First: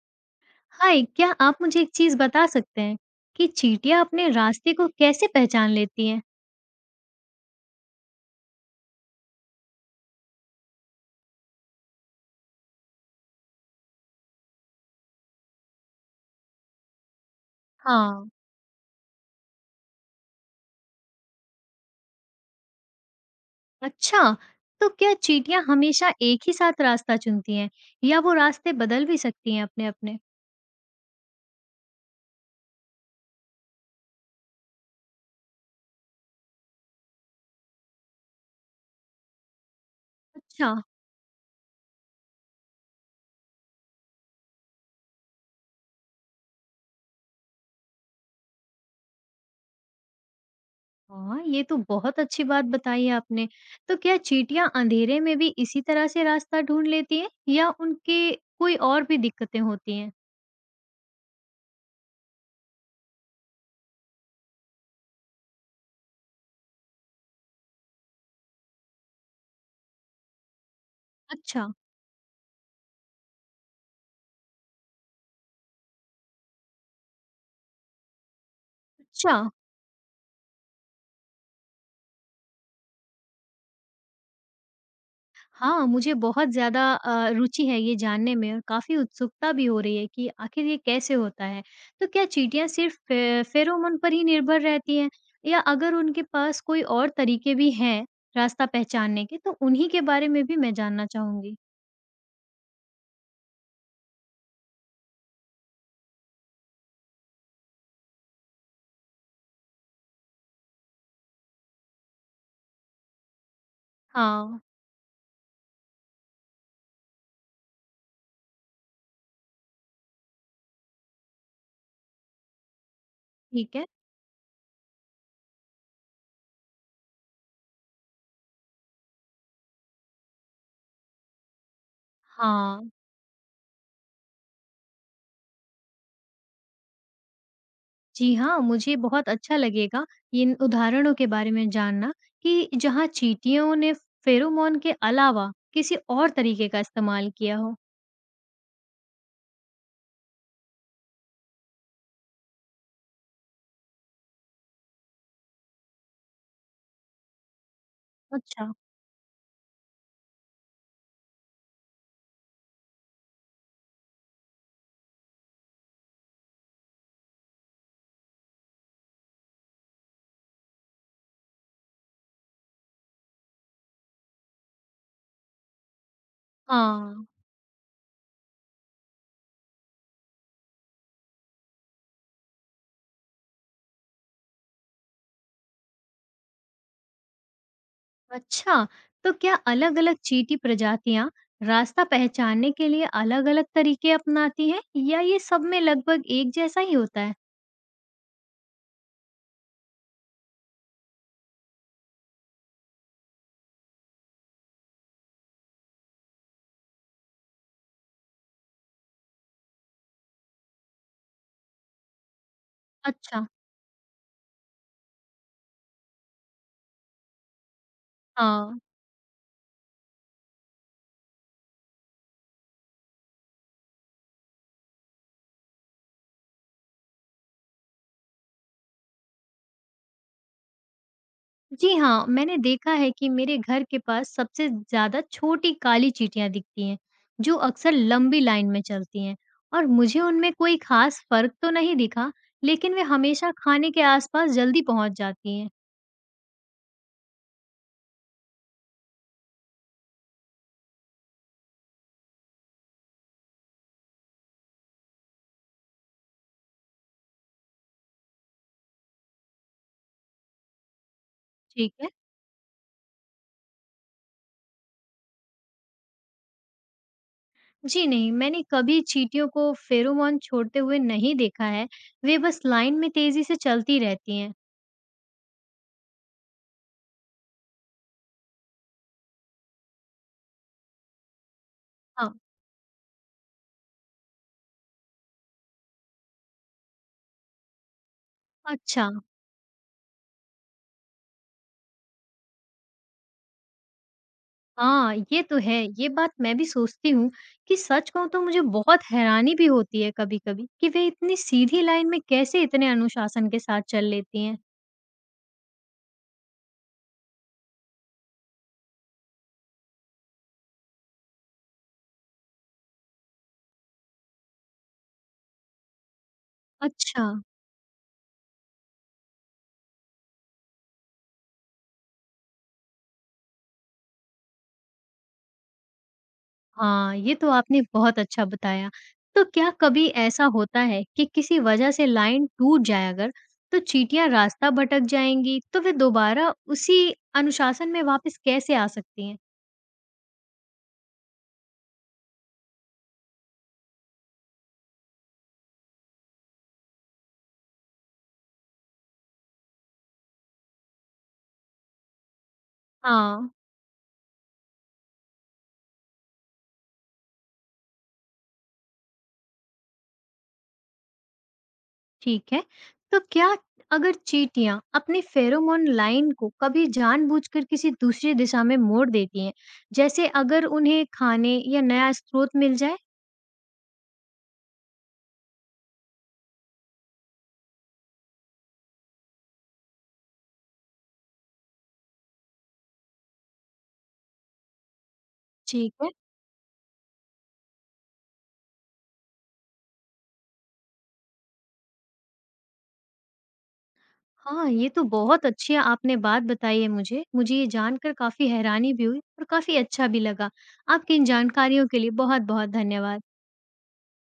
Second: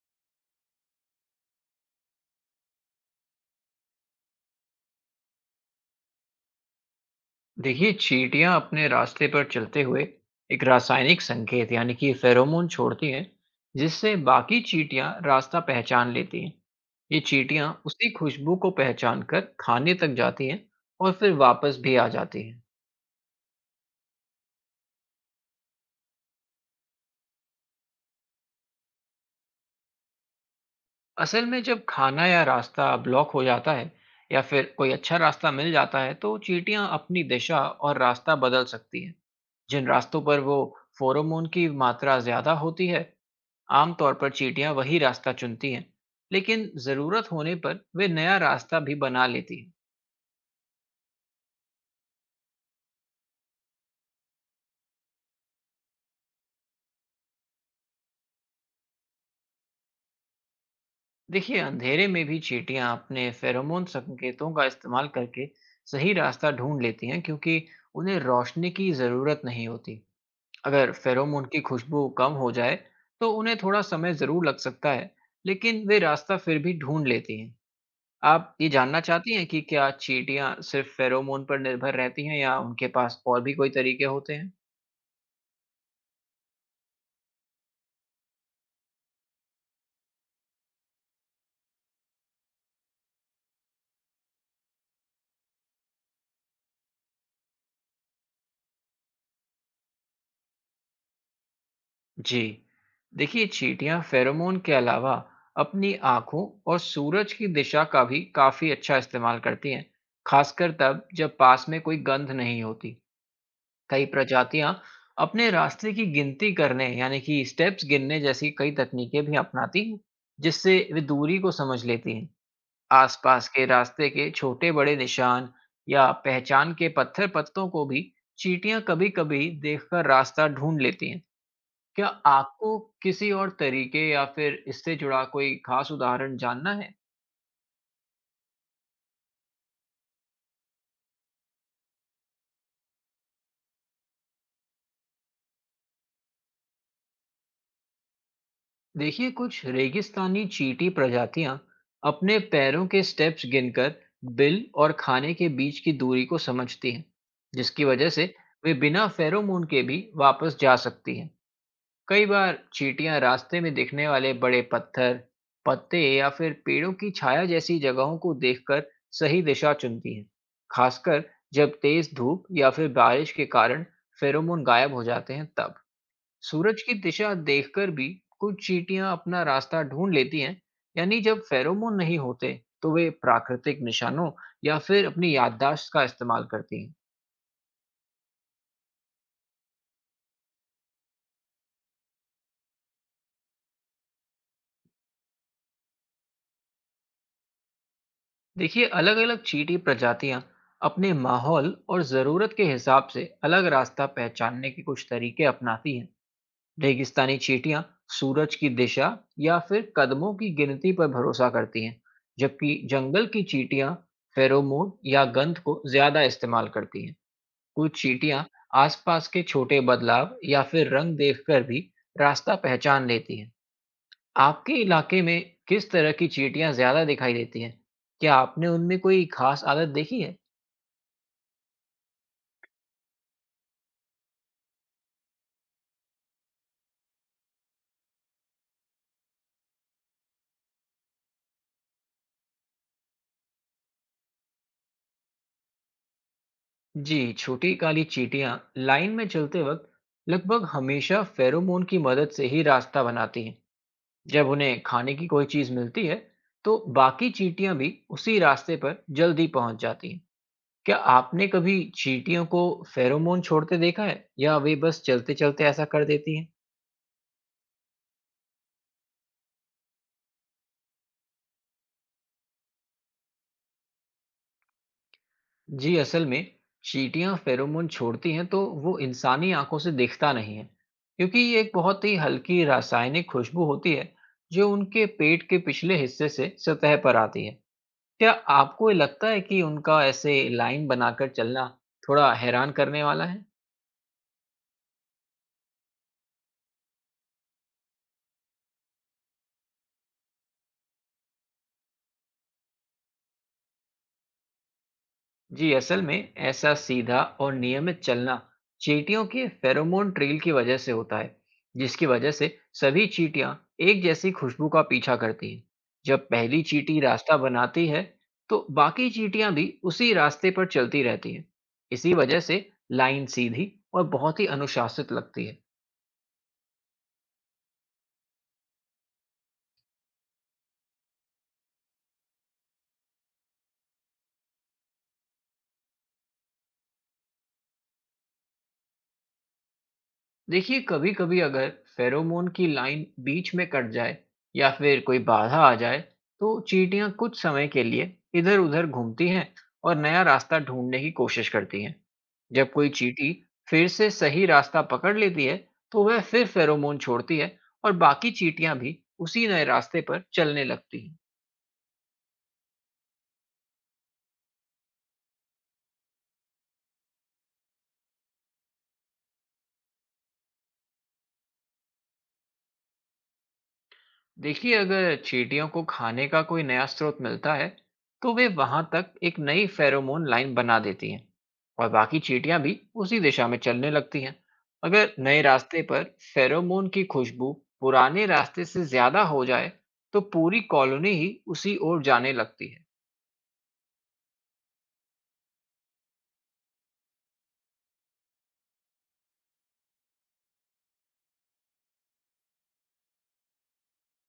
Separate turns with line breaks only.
हाय, क्या आप मुझे एक चीज़ बता सकते हैं कि चींटियाँ अपने रास्ते को कैसे पहचान लेती हैं?
देखिए चींटियां अपने रास्ते पर चलते हुए एक रासायनिक संकेत यानी कि फेरोमोन छोड़ती हैं जिससे बाकी चींटियां रास्ता पहचान लेती हैं। ये चींटियां उसी
हाँ।
खुशबू को पहचान कर खाने तक जाती हैं और फिर वापस भी आ जाती हैं।
अच्छा, तो क्या चींटियाँ हमेशा एक ही साथ रास्ता चुनती हैं या वो रास्ते बदल भी सकती हैं अपने-अपने?
असल में जब खाना या रास्ता ब्लॉक हो जाता है या फिर कोई अच्छा रास्ता मिल जाता है, तो चींटियां अपनी दिशा और रास्ता बदल सकती हैं। जिन रास्तों पर वो
अच्छा।
फेरोमोन की मात्रा ज्यादा होती है, आमतौर पर चींटियां वही रास्ता चुनती हैं, लेकिन ज़रूरत होने पर वे नया रास्ता भी बना लेती हैं।
हाँ, ये तो बहुत अच्छी बात बताई है आपने। तो क्या चींटियाँ अंधेरे में भी इसी तरह से रास्ता ढूँढ लेती हैं या उनके कोई और भी दिक्कतें होती हैं?
देखिए, अंधेरे में भी चींटियां अपने फेरोमोन संकेतों का इस्तेमाल करके सही रास्ता ढूंढ लेती हैं, क्योंकि उन्हें रोशनी की ज़रूरत नहीं होती। अगर फेरोमोन की
अच्छा।
खुशबू कम हो जाए, तो उन्हें थोड़ा समय ज़रूर लग सकता है, लेकिन वे रास्ता फिर भी ढूंढ लेती हैं। आप ये जानना चाहती
अच्छा।
हैं कि क्या चींटियां सिर्फ फेरोमोन पर निर्भर रहती हैं या उनके पास और भी कोई तरीके होते हैं।
हाँ, मुझे बहुत ज़्यादा रुचि है ये जानने में और काफ़ी उत्सुकता भी हो रही है कि आखिर ये कैसे होता है। तो क्या चींटियाँ सिर्फ़ फे फेरोमोन पर ही निर्भर रहती हैं या अगर उनके पास कोई और तरीके भी हैं रास्ता पहचानने के, तो उन्हीं के बारे में भी मैं जानना चाहूँगी?
जी, देखिए, चींटियां फेरोमोन के अलावा अपनी आंखों और सूरज की दिशा का भी काफी अच्छा इस्तेमाल करती हैं, खासकर तब जब पास में कोई गंध नहीं होती। कई
हाँ,
प्रजातियां अपने रास्ते की गिनती करने यानी कि स्टेप्स गिनने जैसी कई तकनीकें भी अपनाती हैं, जिससे वे दूरी को समझ लेती हैं। आसपास के
ठीक है।
रास्ते के छोटे बड़े निशान या पहचान के पत्थर पत्तों को भी चींटियां कभी कभी देखकर रास्ता ढूंढ लेती हैं। क्या आपको
हाँ,
किसी और तरीके या फिर इससे जुड़ा कोई खास उदाहरण जानना है?
जी हाँ, मुझे बहुत अच्छा लगेगा इन उदाहरणों के बारे में जानना कि जहाँ चींटियों ने फेरोमोन के अलावा किसी और तरीके का इस्तेमाल किया हो।
देखिए, कुछ रेगिस्तानी चींटी प्रजातियां अपने पैरों के स्टेप्स गिनकर बिल और खाने के बीच की दूरी को समझती हैं, जिसकी वजह से
अच्छा।
वे बिना फेरोमोन के भी वापस जा सकती हैं। कई बार चींटियां रास्ते में दिखने वाले बड़े पत्थर, पत्ते या फिर पेड़ों की छाया जैसी जगहों को देखकर सही दिशा चुनती हैं, खासकर जब तेज धूप या फिर बारिश के कारण फेरोमोन गायब हो जाते हैं तब। सूरज की
हाँ।
दिशा देखकर भी कुछ चींटियां अपना रास्ता ढूंढ लेती हैं, यानी जब फेरोमोन नहीं होते, तो वे प्राकृतिक निशानों या फिर अपनी याददाश्त का इस्तेमाल करती हैं।
अच्छा, तो क्या अलग-अलग चींटी प्रजातियाँ रास्ता पहचानने के लिए अलग-अलग तरीके अपनाती हैं या ये सब में लगभग एक जैसा ही होता है?
देखिए, अलग अलग चींटी प्रजातियां अपने माहौल और ज़रूरत के हिसाब से अलग रास्ता पहचानने के कुछ तरीके अपनाती हैं। रेगिस्तानी चींटियां सूरज की दिशा या फिर कदमों की गिनती पर भरोसा करती हैं, जबकि जंगल की
अच्छा।
चींटियां फेरोमोन या गंध को ज़्यादा इस्तेमाल करती हैं। कुछ चींटियां
हाँ।
आसपास के छोटे बदलाव या फिर रंग देखकर भी रास्ता पहचान लेती हैं। आपके इलाके में किस तरह की चींटियां ज्यादा दिखाई देती हैं? क्या आपने उनमें कोई खास आदत देखी है?
जी हाँ, मैंने देखा है कि मेरे घर के पास सबसे ज़्यादा छोटी काली चींटियाँ दिखती हैं, जो अक्सर लंबी लाइन में चलती हैं और मुझे उनमें कोई खास फ़र्क तो नहीं दिखा, लेकिन वे हमेशा खाने के आसपास जल्दी पहुँच जाती हैं।
जी, छोटी काली चींटियां लाइन में चलते वक्त लगभग हमेशा फेरोमोन की मदद से ही रास्ता बनाती हैं। जब उन्हें खाने की कोई चीज मिलती है, तो बाकी चींटियां भी उसी रास्ते पर जल्दी पहुंच जाती हैं। क्या आपने कभी
ठीक है।
चींटियों को फेरोमोन छोड़ते देखा है, या वे बस चलते-चलते ऐसा कर देती हैं?
जी नहीं, मैंने कभी चींटियों को फेरोमोन छोड़ते हुए नहीं देखा है। वे बस लाइन में तेज़ी से चलती रहती हैं।
जी, असल में चींटियां फेरोमोन छोड़ती हैं, तो वो इंसानी आंखों से दिखता नहीं है, क्योंकि ये एक बहुत ही
हाँ।
हल्की रासायनिक खुशबू होती है जो उनके पेट के पिछले हिस्से से सतह पर आती है। क्या आपको ये
अच्छा।
लगता है कि उनका ऐसे लाइन बनाकर चलना थोड़ा हैरान करने वाला है?
हाँ, ये तो है। ये बात मैं भी सोचती हूँ कि सच कहूँ तो मुझे बहुत हैरानी भी होती है कभी-कभी कि वे इतनी सीधी लाइन में कैसे इतने अनुशासन के साथ चल लेती हैं।
जी, असल में ऐसा सीधा और नियमित चलना चींटियों के फेरोमोन ट्रेल की वजह से होता है, जिसकी वजह से सभी चींटियां एक जैसी खुशबू का पीछा करती हैं। जब पहली चींटी
अच्छा।
रास्ता बनाती है, तो बाकी चींटियां भी उसी रास्ते पर चलती रहती हैं। इसी वजह से लाइन सीधी और बहुत ही अनुशासित लगती है।
हाँ, ये तो आपने बहुत अच्छा बताया। तो क्या कभी ऐसा होता है कि किसी वजह से लाइन टूट जाए अगर, तो चींटियाँ रास्ता भटक जाएँगी, तो वे दोबारा उसी अनुशासन में वापस कैसे आ सकती हैं?
देखिए, कभी-कभी अगर फेरोमोन की लाइन बीच में कट जाए या फिर कोई बाधा आ जाए, तो चींटियां कुछ समय के लिए इधर-उधर घूमती हैं और नया रास्ता ढूंढने की कोशिश करती हैं। जब कोई चींटी
हाँ,
फिर से सही रास्ता पकड़ लेती है, तो वह फिर फेरोमोन छोड़ती है और बाकी चींटियां भी उसी नए रास्ते पर चलने लगती हैं।
ठीक है। तो क्या अगर चींटियाँ अपनी फेरोमोन लाइन को कभी जानबूझकर किसी दूसरी दिशा में मोड़ देती हैं, जैसे अगर उन्हें खाने या नया स्रोत मिल जाए?
देखिए, अगर चींटियों को खाने का कोई नया स्रोत मिलता है, तो वे वहां तक एक नई फेरोमोन लाइन बना देती हैं और बाकी चींटियां भी उसी दिशा में चलने लगती हैं। अगर नए रास्ते
ठीक
पर
है।
फेरोमोन की खुशबू पुराने रास्ते से ज्यादा हो जाए, तो पूरी कॉलोनी ही उसी ओर जाने लगती है।
हाँ, ये तो बहुत अच्छी आपने बात बताई है मुझे। मुझे ये जानकर काफ़ी हैरानी भी हुई और काफ़ी अच्छा भी लगा। आपकी इन जानकारियों के लिए बहुत-बहुत धन्यवाद।